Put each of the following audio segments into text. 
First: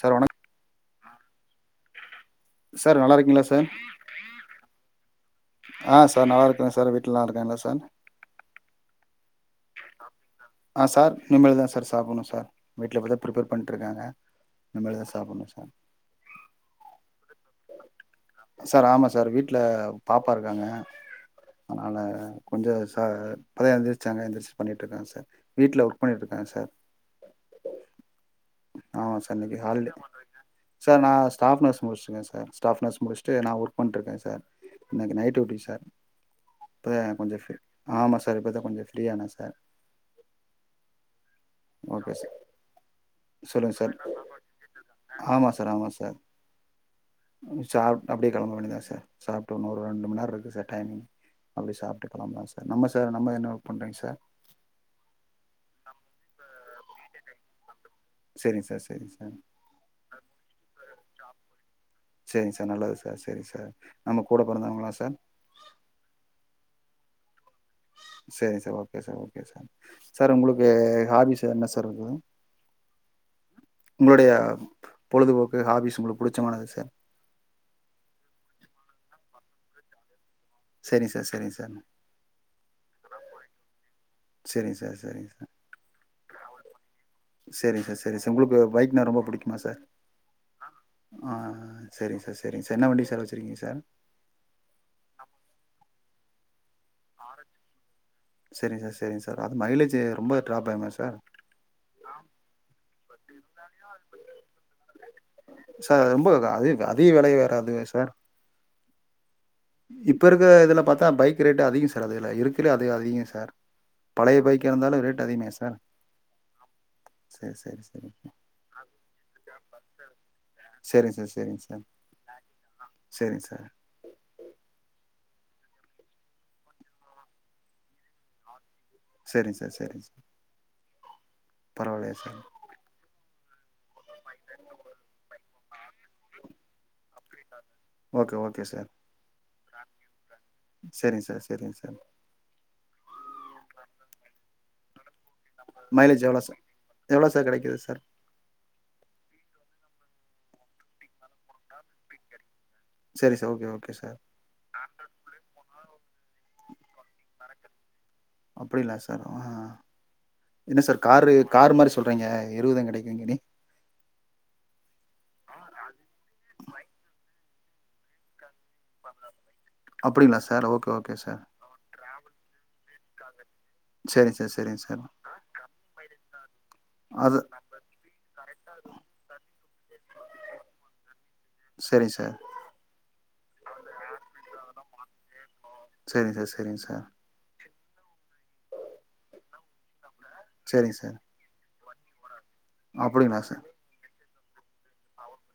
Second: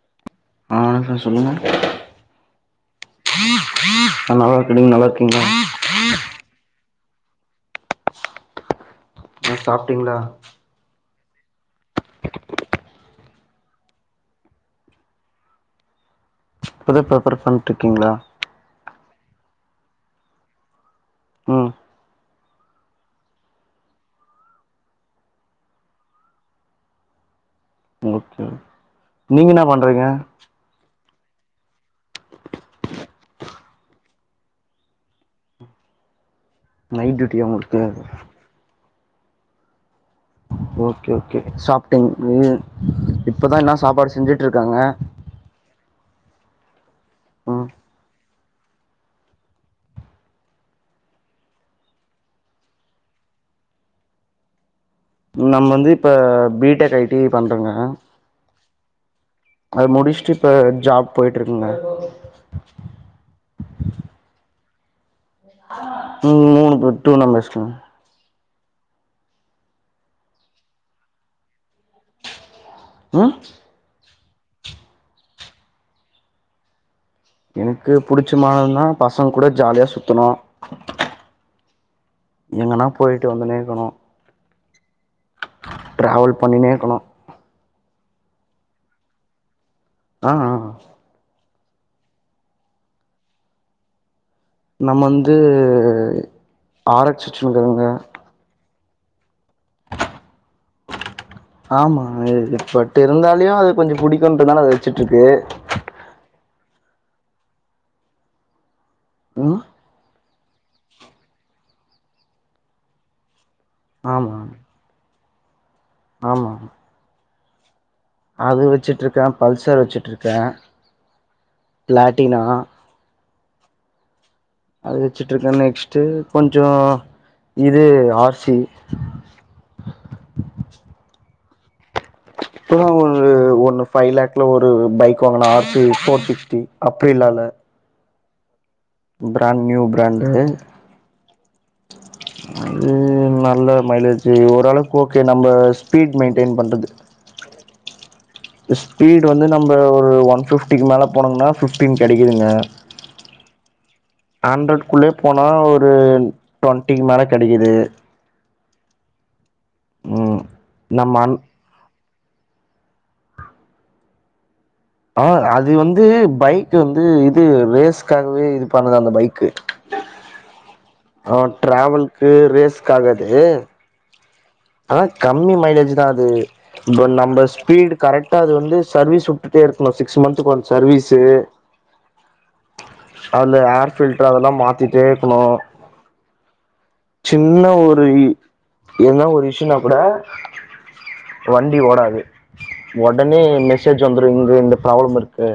Sir வணக் ஆ sir சொல்லுங்க சார் நல்லாருக்கீங்களா சார் ஆ நல்லா இருக்கீங்க நல்லா இருக்கீங்களா ஆ சார் நல்லாருக்கே சார் நல்லாருக்காங்க சார் அ சாப்ட்டீங்களா ஆ சார் இனிமேல்தா சார் சாப்பணு சார் வீட்ல இப்பதா ப்ரிப்பேர் பண்ணிட்ருக்காங்க இனிமேல்தா சாப்பணு சார் இப்போதா ப்ரிப்பர் பண்ணிட்ருக்கீங்களா சார் ஆமா சார் வீட்டுல பாப்பா இருக்காங்க ம் அதனால கொஞ்ச ச இப்போ தா எழுந்திரிச்சாங்க எந்திரிச்சு பண்ணிட்ருக்காங்க சார் வீட்டுல ஒர்க் பண்ணிட்ருக்காங் க சார் ஓகே ஓகே. ஆமா சார் நீங்க இன்னைக்கு என்ன ஹாலிடேய் பண்றீங்க சார் நா ஸ்டாஃப் நர்ஸ் முடிச்சிருக்கே சார் ஸ்டாப் நர்ஸ் முடிச் ஒர்க் பண்ணிட்டுருக்கே சார் எனக்கு நைட் டியுடி சார் இப்பதா நைட் கொஞ்ச டியூட்டியா ஃப் உங்களுக்கு ஆமா சார் இப்பதா கொஞ்ச ஃப்ரீயானே சார் ஓகே ஓகே சாப்புட்டிங் ஓகே கு சார் இப்போதா எல்லா சொல்லுங்க சார் சாப்பாடு செஞ்சுட்ருக்காங்க சார் ஆமா சார் ம் சாப்ட் அப்படியே கெளம்ப வேண்டியதுதா சார் சாப்ட்டு இன்னு ஒரு ரெண்டு மண்நேர இருக்கு சார் டைமிங் அப்டி சாப்ட்டு கெளம்புவே சார் நம்ம சார் நம்ம என்ன ஒர்க் பண்றீங்க சார் நம்ம வந்து இப்ப பிடெக் ஐ டி பண்றங்க சரிங்க சார் சரிங்க சார் போய்ட்ருக்கிங்க சரிங்க சார் நல்லது சார் சரி சார் நம்ம கூட பொறந்தவங்களா சார் ம் மூணு பேர் டூ தங்கச்சிங்க சரி sir okay sir okay sir sir உங்களுக்கு ஹாபி சார் என்ன சார் இருக்குது ஆ உங்களுடைய பொழுதுபோக்கு ஹாபிஸ் உங்களுக்கு புடிச்சமானது சார் எனக்கு புடிச்சமானது தா பசங்க கூட ஜாலியா சுத்தணு சரி சார் சரிங்க சார் எங்கன்னா போயிட்டு வந்துனேக்கணு சரிங்க சார் சரி டிராவல் பண்ணினே இருக்கணு சரிங்க சார் சரி சார் உங்களுக்கு பைக்னா ரொம்ப புடிக்குமா சார் ஆ ஆ ஆ சரிங்க சார் சரிங்க சார் என்ன வண்டி சார் வச்சுருக்கீங்க சார் நம்ம வந்து ஆர் ஹச் டூங்க சரிங்க சார் சரிங்க சார் அது மைலேஜு ரொம்ப ட்ராப் ஆகுமே சார் ஆமா பட் இருந்தாலியு அது கொஞ்ச புடிக்கும்ன்றனால அத வச்சுட்ருக்கு சார் ரொம்ப அது அதிக விலைய வராது சார் [unintelligible] இப்போ இருக்கிற இதில பாத்தா பைக் ரேட்டு அதிக சார் அதில இருக்குலையே அது அதிக சார் ஆமா பழைய பைக்கா இருந்தாலு ரேட் அதிகமே சார் ஆமா சரி சரி அது வச்சுட்ருக்கே பல்சர் வச்சுட்ருக்கே சரிங்க சார் பிளாட்டினா சரிங்க சார் சரிங்க சார் அது வச்சுட்ருக்கேன் நெக்ஸ்டு கொஞ்ச இது ஆர் சி செரிங் சார் செரிங் சார் பரவாயில்லையா சார் இப்பதா ஒரு ஒன்னு ஃபைவ் லாக்ல ஒரு பைக் வாங்கனார் போர் சிக்ஸ்டி அப்பேல்லால்ல okay okay sir brand new brand சரிங் சார் சரிங் சார் ம் நல்ல மைலேஜி ஓரளவுக்கு ஓகே நம்ம ஸ்பீட் மெயின்டெயின் பண்றது ர் ஸ்பீட் வந்து நம்ப ஒரு ஒன் ஃபிப்டிக்கு மேல போனுங்கன்னா ஃபிப்டீன் கெடைக்குதுங்க சரி சார் ஓகே ஓகே சார் ஹண்ட்ரட்குள்ளே போனா ஒரு ன் ட்வென்டிக்கு மேல கெடைக்குது அப்டிங்லா சார் ஆ ம் என்ன சார் நம்ம காரு அன் கார் மாரி சொல்றீங்க இருவது கெடைக்குங்க நீ ஆ அது வந்து பைக் வந்து இது ரேஸ்காகவே இதுப் அப்டிங்களா சார் ஓக்கே ஓ ஆ ட்ராவல்க்கு ரேஸ்க்காக அது சரிங்க சார் சரிங்க சார் அதா கம்மி மைலேஜ்லதா அது இப்ப அது நம்ம ஸ்பீட் கரெக்டா அது வந்து சர்வீஸ் உட்டுட் டே இருக்கணு சிக்ஸ் மந்துக்கு ஒன்ஸ் சர்வீஸு சரி சார் அதுல ஹேர் பில்டர் அதெல்லா மாத்திட்டே இருக்கணு சரிங் சார் சரிங்க சார் சின்ன ஒரு என்னா ஒரு இஷ்யூன்னாக் கூட சரிங் சார் டி ஓடாது அப்டிங்களா உடனே சார் மெசேஜ் வந்துரு இங்க இந்த பராப்ளம் இருக்கு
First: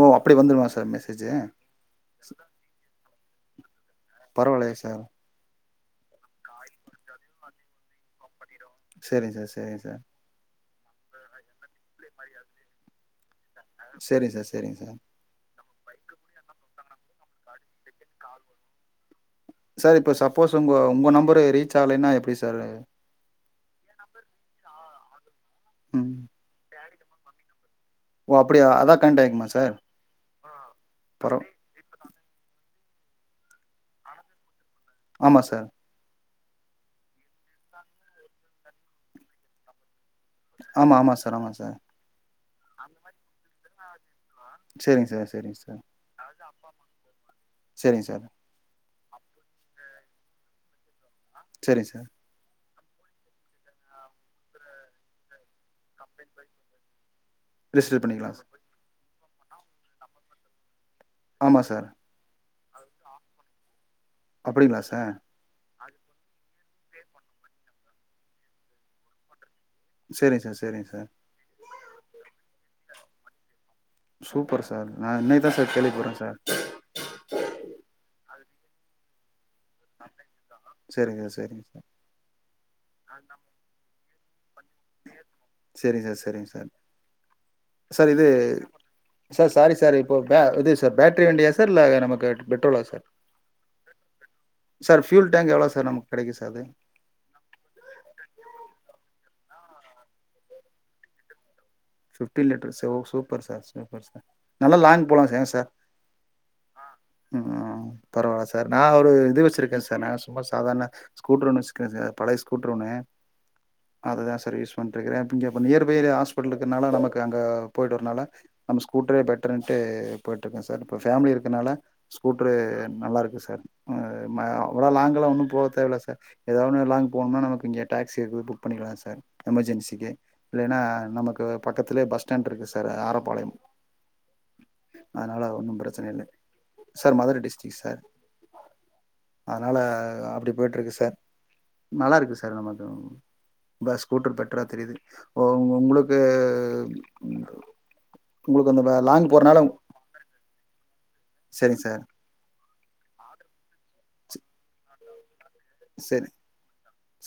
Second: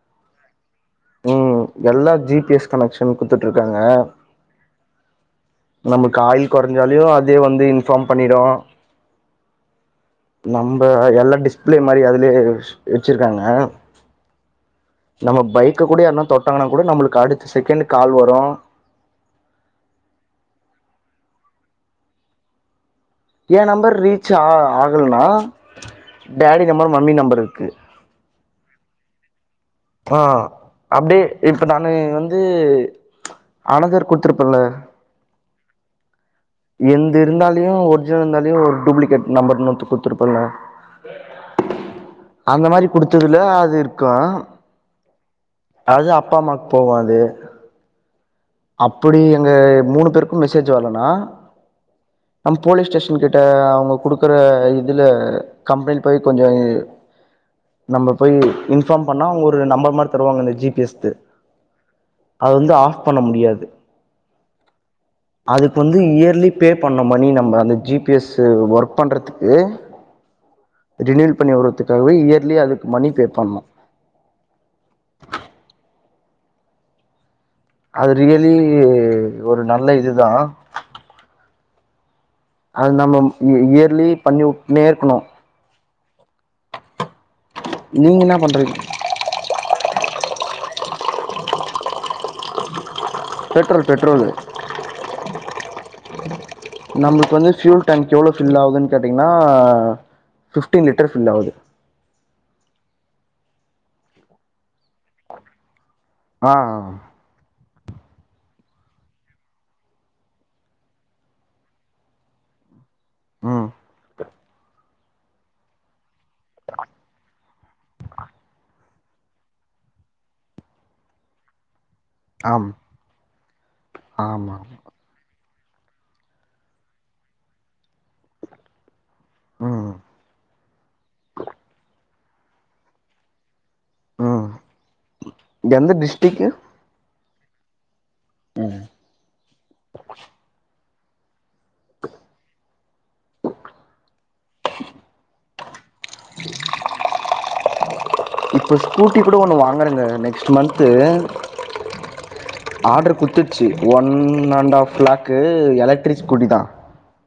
ஓ அப்டி வந்துருமா சார் மெஸ் ம் எல்லா ஜி பி எஸ் கனெக்ஷன் குடுத்துட்ருக்காங்க பரவால்லயே சார் நமக்கு ஆயில் கொறைஞ்சாலியு அதே வந்து இன்ஃபார்ம் பண்ணிடு சரிங் சார் சரிங் சார் நம்ப எல்லா டிஸ்பிளே மாரி அததுலயே வச்சுருக்காங்க சரிங் சார் சரிங் சார் கக்கூடியே யார்னா தொட்டங்கன்னா கூட நம்மளுக்கு அடுத்த செகண்ட் கால் வரு சார் இப்ப சப்போஸ் உங்க உங்க நம்பரு ரீச் ஆலைன்னா எப்படி சார்ரு ஏ நம்பர் ரீச் ஆ ஆகலன்னா ம் டேடி நம்பர் மம்மி நம்பர் இருக்கு ஓ அப்படியா அதா கனெக்ட் ஆகிக்குமா சார் ஆ அப்டியே பரவா இப்ப நானு வந்து அனதர் குடுத்திருப்பல்ல ஆமா சார் எந்து இருந்தாலியு ஒரிஜினல் இருந்தாலியு ஒரு டூப்ளிகேட் நம்பர்னு குடுத்து ஆமா ஆமா சார் ஆமா சார் அந்த மாரி குடுத்ததுல அது இருக்கு சேரிங்க சார் சேரிங்க சார் அது அப்பா அம்மாக் போவாது சேரிங்க சார் அப்டி எங்க மூணு பேருக்கும் மெசேஜ் வரலண்ணா சரிங் சார் போலீஸ் ஸ்டேஷன் கிட்ட அவுங்க குடுக்குற இதுல கம்ளெய்ன் போய் கொஞ்சம் இ ரிஜிஸ்டர் நம்ம போய் பண்ணிக்கலாம் சார் இன்ஃபாம் பண்ணா அவங்க ஒரு நம்பர் மாரி தருவாங்கல்ல ஜி பி எஸ் ஆமா சார் அது வந்து ஆஃப் பண்ண முடியாது அப்டிங்களா சார் அதுக்கு வந்து இயர்லி பே பண்ணு மணி நம்ம அந்த இத் ஜி பி எஸ் ஒர்க் பண்றதுக்கு சேரிங்க சார் சேரிங்க சார் ரினியூல் பண்ணி உருறதுக்காகவே இயர்லி அது மணி பே பண்ணு சூப்பர் சார் நா இன்னைதா சார் கேள்விபட்றே சார் அது ரியலி ஒரு நல்ல இதுதா சேரிங்க சார் சேரிங்க சார் அது நம்ம இ இயர்லி பண்ணிவுட்னே இருக்கணு சரிங் சார் சா சரி சார் சார் நீங்க இது என்ன பண்றீங்க சார் சாரி சார் இப்போ அ இது சார் பேட்ரி வண்டியா சார் இல்ல நமக்கு பெட்ரோலா sir petrol petrol sir fuel tank எவ்வளோ சார் நமக் நம்மளுக்கு வந்து ஃபுயூல் டேங்க் எவ்ளோ ஃபில் ஆகுதுன் கேட்டீங்கன்னா ஃபிஃப்டீன் லிட்டர் ஃபில் ஆகுது பிப்டி லிட்டர் ச ஓ சூப்பர் சார் சூப்பர் சார் நல்ல லாங் போலா சங்க சார் ஆ பரவால்ல சார் நான் ஒரு இது வச்சிருக்கே சார் நா சும்மா சாதாரண ஸ்கூட்ரு ஒன்னு வச்சிருக்கே சார் பழைய ஸ்கூட்ரு ஒன்னு ம் அதா சார் யூஸ் பண்ணிட்ருக்குறே இங்க நியர் பை தா சார் ஹாஸ்பிடல்லு னால நமக்கு அங்க போயிட்டு வரனால நம்ம ஸ்கூட்டரே பெட்டர்ட்டுன்ட்டு போயிட்டு இருக்க சார் இப்ப பேமிலி இருக்கனால ஸ்கூட்ரு ஆம் நல்லாருக்கு சார் ஆமா அவ்ள லாங்க்ல்லா ஒண்ணு போத் தேவல சார் எதாவது லாங் போனும்னா நமக்கு டாகஸிக்குது புக் பண்ணிக்கலா சார் ம் எமர்ஜென்சிக்கு இல்லைனா நமக்கு கத்துலயே பஸ் ஸ்டாண்ட் இருக்கு சார் ஆரப்பாளையம் ம் அதனாலா ஒன்னு எந்த பிரச்சனை இல்ல டிஸ்ட்ரிக்கு சார் மதுரை டிஸ்டரிக் சார் அதனால அப்டி போயிட்ருக்கு ச ச நல்லாருக்கு சார் நமது ப ஸ்கூட்டர் பெட்டரா தெரியுது ஓ உங்களுக்கு உங்களுக்கு இப்போ அந்த ஸ்கூட்டி லாங் கூட ஒன்னு போறனால வாங்குறேங்க நெக்ஸ்ட்டு மந்த்து சரிங்க சார் ஆடர் குடுத்துடுச்சு ஒன் அண்ட் ஆப் லாக் க்கு எலக்ட்ரிக் சரி ஸ்கூட்டி தா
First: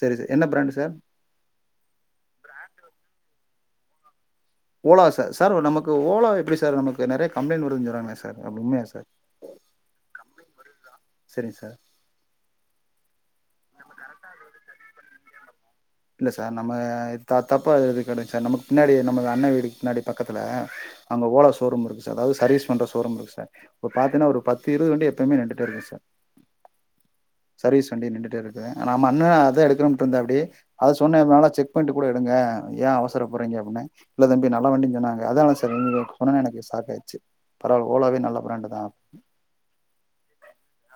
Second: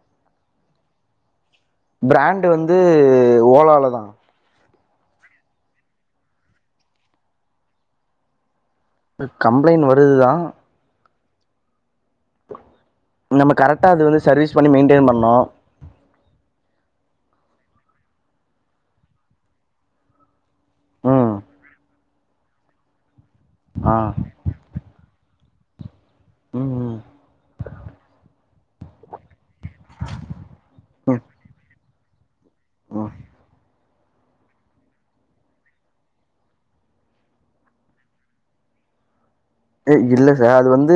சரி சார் என்ன பிராண்டு சார் பிராண்டு் வந்து ஓலால தா ஓலா சார் சார் நமக்கு ஓலா எப்டி சார் நமக்கு நெறைய கம்ப்ளைண்ட் வருதுன் சொல்றாங்களே சார் அது உண்மையா சார் எ கம்ப்ளைண்ட் வருதுதா சரிங்க சார் நம்ம கரெக்டா அது வந்து சர்வீஸ் பண்ணி மெயின்டென் பண்ணு இல்ல சார் நம்ம த தப்ப இது கடை சார் நமக்கு பின்னாடி நம அண்ண வீடுக்கு பின்னாடி பக்கத்துல அங்க ம் ஓலோ ஷோரூம் இருக்கு அதாவது சர்வீஸ் பண்ற சோரூம் இருக்கு சார் இப்ப ஆ பாத்தன்ன ஒரு பத்து இருவது வண்டி எப்பவுமே நிண்டு ட்டுருக்கு சார் ம் சர்வீஸ் வண்டி நின்றுட்டே இருக்கு நம்ம அண்ண அத எடுக்கணு இருந்தாப்டி அத சொன்னே ம் நல்லா செக் புக் பண்ட்டு கூட எடுங்க ஏ ம் அவசர பறீங்க அப்டின்னே இல்ல தம்பி நல்லா வண்டி சொன்னங்க அதனால சார் ஒடனே எனக்கு ஸ் பாத்தச்சு பரவல ஓலாவே நல்ல பிராண்டுதா ஏ இல்ல சார் அது வந்து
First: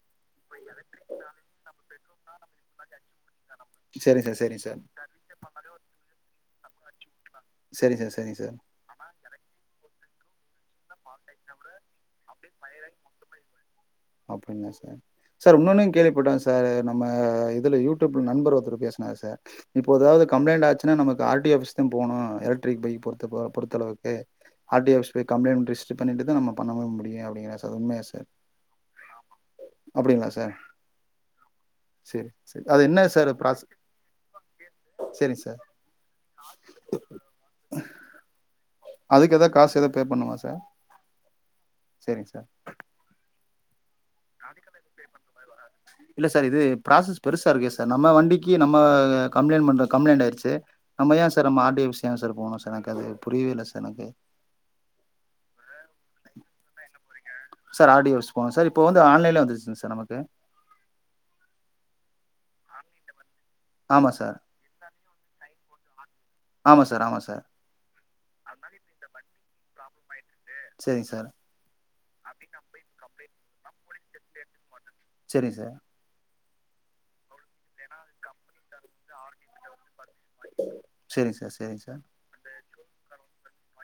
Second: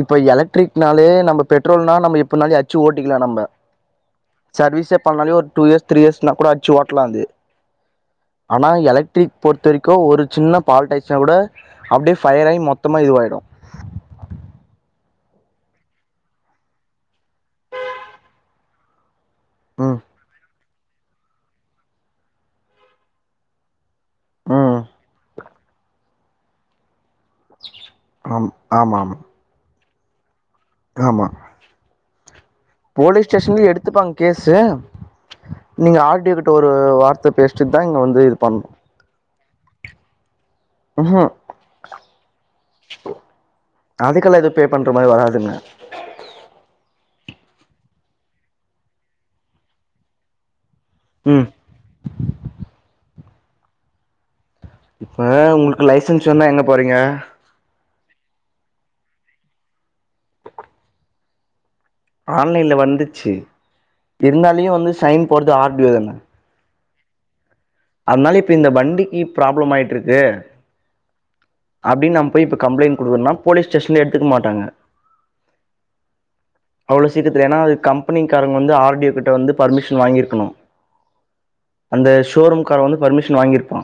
இப்ப எலக் எக்ட்ரிகனாலே நம்ம பெட்ரோல்ன்னா நா எப்போனாலு அச்சு ஓட்டிக்கலா நம்ம சேரிங் சார் சேரிங் சார் சர்வீஸே பண்ணாலே ஒரு டூ இயர்ஸ் த்ரீ இயர்ஸ்னா கூட அச்சு ஓட்டலா இது சரி சார் சரிங்க சார் ட்ரிக் பொறுத்த வரைக்கு ஒரு சின்ன பால்டைஸ்னா கூட அப்படியே ஃபயர் ஆகி மொத்தமா இதுவாயிடு அப்படிந்தா சார் சார் உன்னொன்னு கேள்விப்பட்டே சார் நம்ம இதுல யூடியூப்ல நண்பர் ஒருத்தர் பேசுனாரு சார் இப்போ ம் ஏதாவது கம்ப்ளைண்ட் ஆச்சு ஏன்னா நமக்கு ஆர் டி ஆஃபிஸ் தா போகும் எலக்ட்ரிக் பைக் பொறுத்த பொ பொறுத்தளவுக்கு ம் ஆர் டி ஆபிஸ் போய் கம்ளைண்ட் ரிஸ்டர் பண்ணிட்டுதா நம்ம பண்ணவே முடியு அப்டிங்கிறாரு அம் ஆமா ஆமா அப்படிங்களா சார் ஆமா சேரி சேரி அது என்ன போலீஸ் சார் ப்ராஸ் ஸ்டேஷன்ல எடுத்துப்பாங்க கேசு சேரிங் சார் நீங்க ஆர் டி யோ கிட்ட ஒரு வார்த்தை பேசிட்டுதா இங்க வந்து இது பண்ணணு அதுக்கு எதாவது காசு எது பே பண்ணுமா சார் ம்ஹூம் செரிங்க சார் [unintelligible] பே பண்ற மாரி வராது இல்ல சார் இது ப்ராசஸ் பெருசா இருக்கே சார் நம்ம வண்டிக்கு நம்ம கம்ளைண்ட் பண்ற கம்ளைண்ட் ஆயிருச்சு நம்ம ஏ ம் சார் நம்ம ஆர்டியோ ஆஃபிஸ் ஏ சார் போகணு சார் எனக்கு அது புரியவே இல்ல சார் எனக்கு இப்ப உங்களுக்கு லைசன்ஸ் வேணுனா எங்க போறீங்க சார் ஆர்டியோ ஆஃபிஸ் போணு சார் இப்ப வந்து ஆன்லைன்ல வந்துச்சுங்க சார் நமக்கு ஆன்லைன்ல வந்துச்சு ஆமா சார் இருந்தாலியு வந்து சைன் போடுது ஆர்டியோ தானே ஆமா சார் ஆமா சார் [inaudible] [inaudible] இப்ப இந்த வண்டிக்கு ப்ராப்ளம் செரிங்க சார் அப்டினு நம்ம போய் கம்ளைண் குடுறதுனா போலீஸ் ஸ்டேசன்லே எடுத்துக்க மாட்டாங்க செரிங்க சார் அவ்ளோ சீக்கிரத்தில ஏனா கம்பெனிக்காரவங்க வந்து ஆர்டியோ கிட்ட வந்து பர்மிஷ் வாங்கியிருக்கணு சேரிங் சார் சேரிங் சார் அந்த ஷோரூம்கார வந்து பர்மிஷன் வாங்கியிருப்பா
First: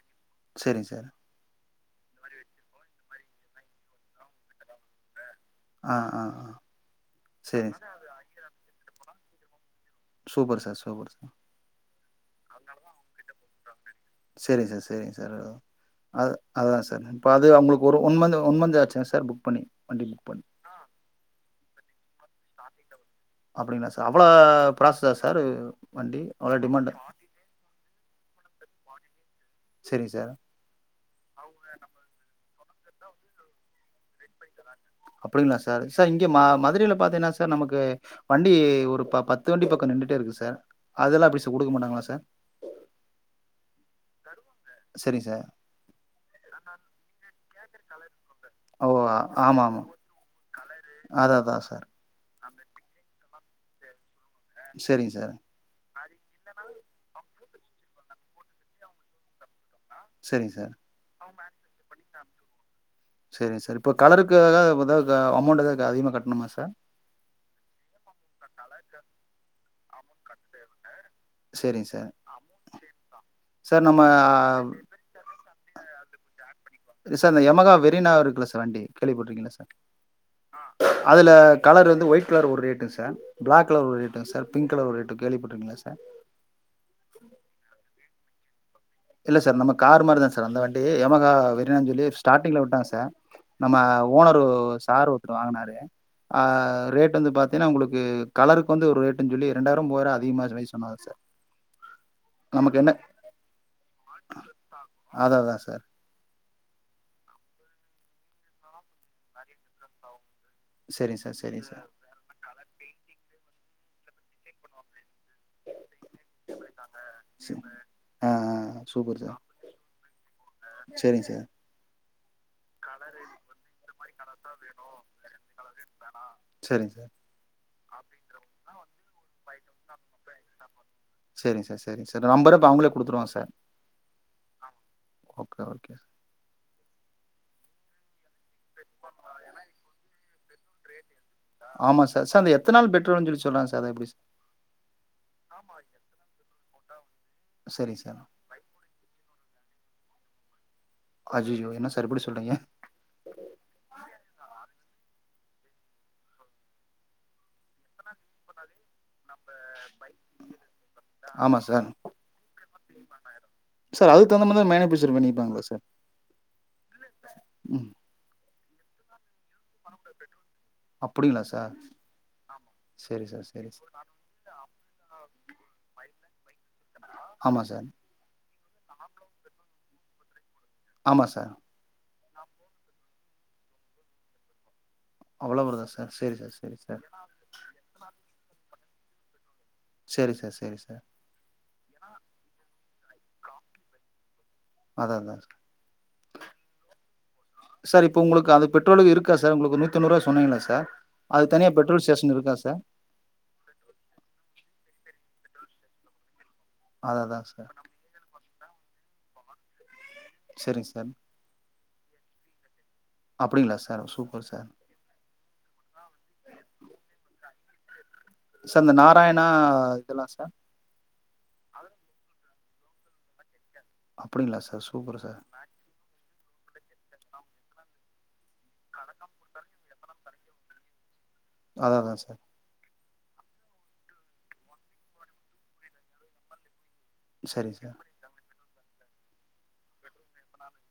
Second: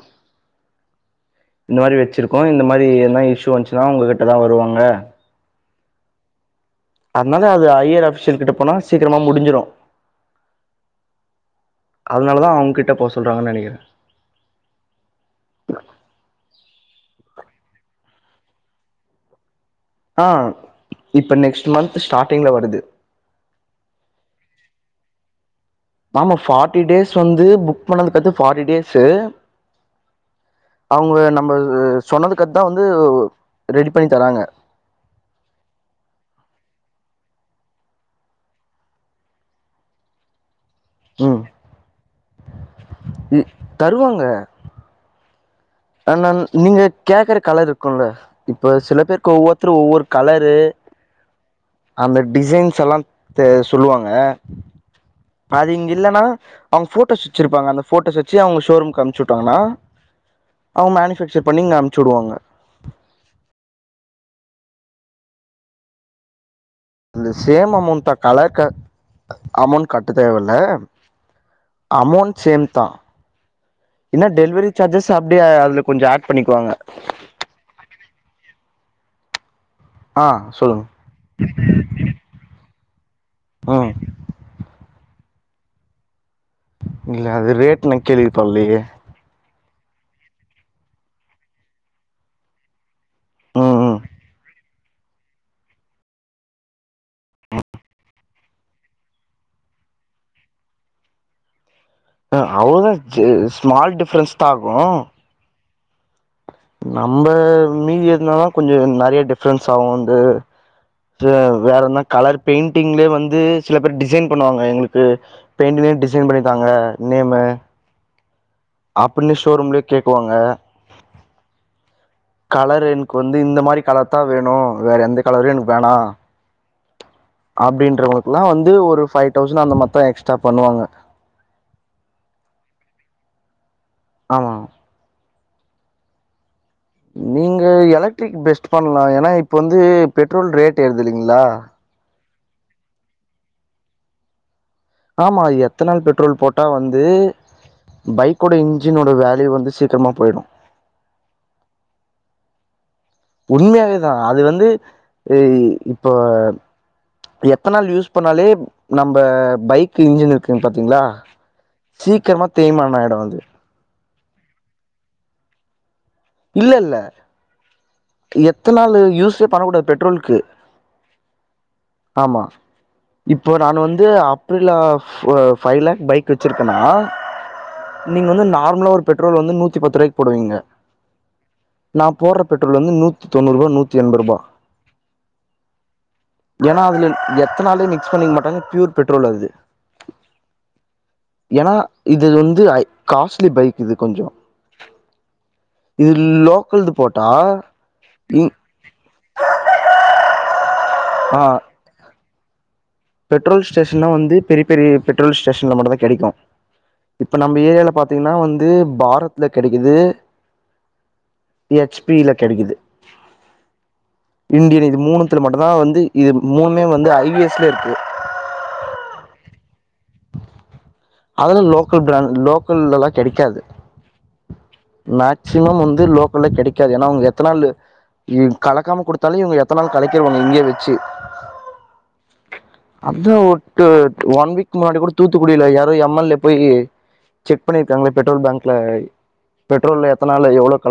செரிங்க சார் இந்த மாரி வச்சிருக்கோ இந்த மாரி எதுனா இஷ்யூ வன்ச்சுனா உங்ககிட்டதா வருவாங்க ஆஹ் ஆஹ் அதனால அது ஐ அர் அஃபிசியல் கிட்ட போனா சீக்கிரமா முடிஞ்சிடு சூப்பர் சார் சூப்பர் சார் அதனாலதா அவங்கிட்ட போ சொல்றாங்கனு நெனைக்கிறே செரிங்க சார் செரிங்க சார் அ அத சார் இப்போ அது அவங்ளுக்கு ஒரு ஒன் மந்த் ஒன் மந்த் ஆச்சா சார் புக் பண்ணி வண்டி புக் பண்ணி ஆஹ் இப்ப நெக்ஸ்ட் மந்த் ஸ்டாட் அப்டிங்களா சார் அவ்ளோ ப்ராசஸ் சார் வண்டி ஆமா அவ்வளோ ஃபாட்டி டிமாண்டு டேஸ் வந்து புக் பண்ணதுக்கத்து பாட்டி டேஸ்சு சரிங்க சார் அவங்க நம்ம சொன்னதுக் கு தா வந்து ரெடி பண்ணி தராங்க அப்டிங்களா சார் சார் இங்க மதுரயில பாத்தீங்கன்னா சார் நமக்கு வண்டி ஒரு பத்து வண்டி பக்கோ நி ன்னுடே இருக்கு சார் அதெல்லா எப்டி ம் சார் குடுக்க மாட்டாங்களா சார் இ தருவாங்க சரிங்க சார் ஆ நன் நீங்க கேக்குற கலர் இருக்குல்ல இப்போ ஓ சில பேருக்கு ஆமா ஒவ்வொருத்தரு ஆமா ஒவ்வொரு கலரு அதான் அதான் சார் அந்த டிசைன்ஸ்லா தே சொல்லுவாங்க செரிங்க சார் இல்லனா அவங்க போட்டோஸ் வச்சிருப்பாங்க அந்த போட்டோஸ் வச்சு அவங்க ஷோரூக்கு அம்ச்வுட்டர்லா சரிங்க சார் அவங்க மேனுஃபேக்சர் பண்ணி இங்க அம்ச்சு வுடுவாங்க செரிங்க சார் இப்போ கலருக்கு ஏதாவது ஏத அமௌண்ட் ஏதாவது அதிகமாக கட்ணுமா சார் இது சேம் அமௌண்த கலர் க அமௌண்ட் கட்ட தேவ இல்ல சரிங்க சார் அமௌண்ட் சேம் தா சார் நம்ம என்ன டெலிவரி சார்ஜஸ் அப்டி கொஞ்சோ ஆட் பண்ணிக்குவாங்க சார் யமகா வெரினா இருக்குல்ல சார் வண்டி கேள்விப்பட்டிருக்கீங்களா சார் ஆ சொல்லுங்க அ அதுல கலர் வந்து ஒயிட் கலர் ஒரு ரேட்டு சார் பிளாக் கலர் ம் ஒரு ரேட்டுங்க சார் பிங்க் கலர் ஒரு ரேட்டு கேள்விப்பட்டுருங்களா சார் இல்ல அது ரேட் கேள்விப்பல்லேயே இல்ல சார் நம்ம கார் மாரி தா சார் அந்த வண்டி எமாகா வெரினானு சொல்லி ஸ்டாடிங்ல விட்டாங்க சார் நம்ம ம் ம் ஓனர்ரு சார் ஒருத்த வாங்கனாரு ஆஹ் ரேட்டு வந்து பாத்தீன்னா உங்ளுக்கு கலருக்கு வந்து ஒரு ரேட்னு சொல்லி ரெண்டாயிரோ மூவாயிரம் அதிகமா சொன்னாங்க சார் [inaudible] ஹ நமக்கு என்ன அவ்ளோதா ஸ்மால் டிஃரென்ஸ் தா ஆகு அதான் அதான் சார் நம்ப மீதி இருந்தாத கொஞ்சோ நெறைய டிஃப்ரன்ஸ் ஆகு வந்து சரிங்க சார் [unintelligible] சரிங்க வேற சார் என்னா கலர் பெயிண்டிங்லே வந்து சில பேர் டிசைன் பண்ணுவாங்க எங்ளுக்கு பெயிண்டிங்லே டிசைன் பண்ணி தாங்க நேமு ஆ ஆ சூப்பர் அப்டின்னு சார் ஷோரூம்லயே கேக்குவாங்க சரிங்க சார் கலர் எனக்கு வந்து இந்த மாரி கலர் தா வேணு வேற எந்த கலர்ரு எனக்கு வேணா சேரிங் அப்டின்றவங்களுக்குலா வந்து ஒரு ஃபைவ் தௌசண்ட் அந்த மத்தா எக்ஸ்ட்ரா பண்ணுவாங்க சேரிங்க சார் சேரிங்க சார் நம்பரு அப்ப அவங்களே குடுத்துருவாங் சார் ஆமா ஓகே ஓகே நீங்க எலக்ட்ரிக் பெஸ்ட் பண்லா ஏன்னா இப்ப வந்து பெட்ரோல் ரேட் ஏறுதுதில்ங் ளா ஆமாம் சார் எத்தனால் பெட்ரோல்ன்னு சொல்லி சொன்னாங்க சார் அது எப்டி ஆமா எத்தனால் பெட்ரோல் போட்டா வந்து சார் சரிங்க சார் பைக்கோட இன்ஜினோட வே ல்யூ வந்து சீக்கிரமா போயிடு அஜிஜோ என்ன சார் இப்டி சொல்றீங்க உண்மையாவேதா அது வந்து இப்ப எத்தனால் யூஸ் பண்ணாலே நம்ப பைக் இன்ஜின் இருக்குங் பாத்தீங்களா ஆமாம் சார் சீக்கிரமா தேய்மான ஆயிடு அது சார் அது தகுந்தமாரி மேனிபேச்சர் பண்ணிப்பாங்களா சார் இல்ல இல்ல ம் எத்தனால் யூஸ்சே பண்ணக்க கூடாது பெட்ரோல்கு அப்டிங்களா சார் ஆமா சேரி சார் இப்போ சேரி நான் சார் வந்து அப்ரிலாப் பு ஃபைவ் லக் பைக் வச்சிருக்கனா ஆமா சார் நீங்க வந்து நார் இன்னோர் ஒரு பெட்ரல் வந்து நூத்தி பத்து ரூாய்க் போடுவிங்க பா சார் நா போடற பெட்ரோல் வந்து நூத்தி தொண்ணூறுபா நூத்தி எண்பது ரூபா அவ்வளோ வருதா சார் சேரி சார் சேரி ஏன்னா சார் அதுல எத்தனாலே மிக்ஸ் பண்ணிக்க மாட்டாங்க ப்யூர் பெட்ரோல் அது சேரி சார் சேரி சார் ஏன்னா இது வந்து காஸ்ட்லி பைக் இது கொஞ்ஜோ அத அதா இதுல் லோக்கல்தூ போட்டா சார் இப்ப இ உங்களுக்கு அது பெட்ரோல் இருக்கா சார் உங்களுக்கு நூத்திண்ணறு ரூவா சொன்னீங்களா சார் ஆ அது தனியா பெட்ரோல் ஸ்டேஷன் இருக்கா சார் பெட்ரோல் ஸ்டேஷன்னா வந்து பெரிய பெரிய பெட்ரோல் ஸ்டேஷன்ல மட்டுந்தா கெடைக்கு அதா இப்ப அதா நம்ம சார் ஏரியாலே பாத்தீங்கன்னா வந்து பாரத்ல கெடைக்குது சேரிங்க சார் ஹச் பில கேடைக்குது அப்டிங்களா சார் சூப்பர் சார் இண்டியன் இது மூணத்துல மட்டுந்தா வந்து இது மூணுமே வந்து ஐ வி எஸ்ல இருக் சார் இந்த நாராயணா இதெல்லா சார் அதெல்லா லோக்கல் பிராண்ட் லோக்கல்ல லா கெடைக்காது அப்டிங்களா சார் சூப்பர் சார் மேக்சிமம் வந்து லோக்கல்ல கெடைக்காது ஏன்னா அவங்க எத்தனால் ம் கலக்காம கொடுத்தாலு இவங்க எத்தனால் கலக்கிறவாங்க இங்கே வச்சு அத அதா சார் அதா ஒட்டு ஒன் வீக் முன்னாடி கூட தூத்துக்குடியில யாரோ எம் எல் ஏ போய்யி செக் சேரிங்க சார் பண்ணிருக்காங்கள பெட்ரோல் பேங்க்ல பெட்ரோல் எத்தனால் எவ்வளவு கலந்து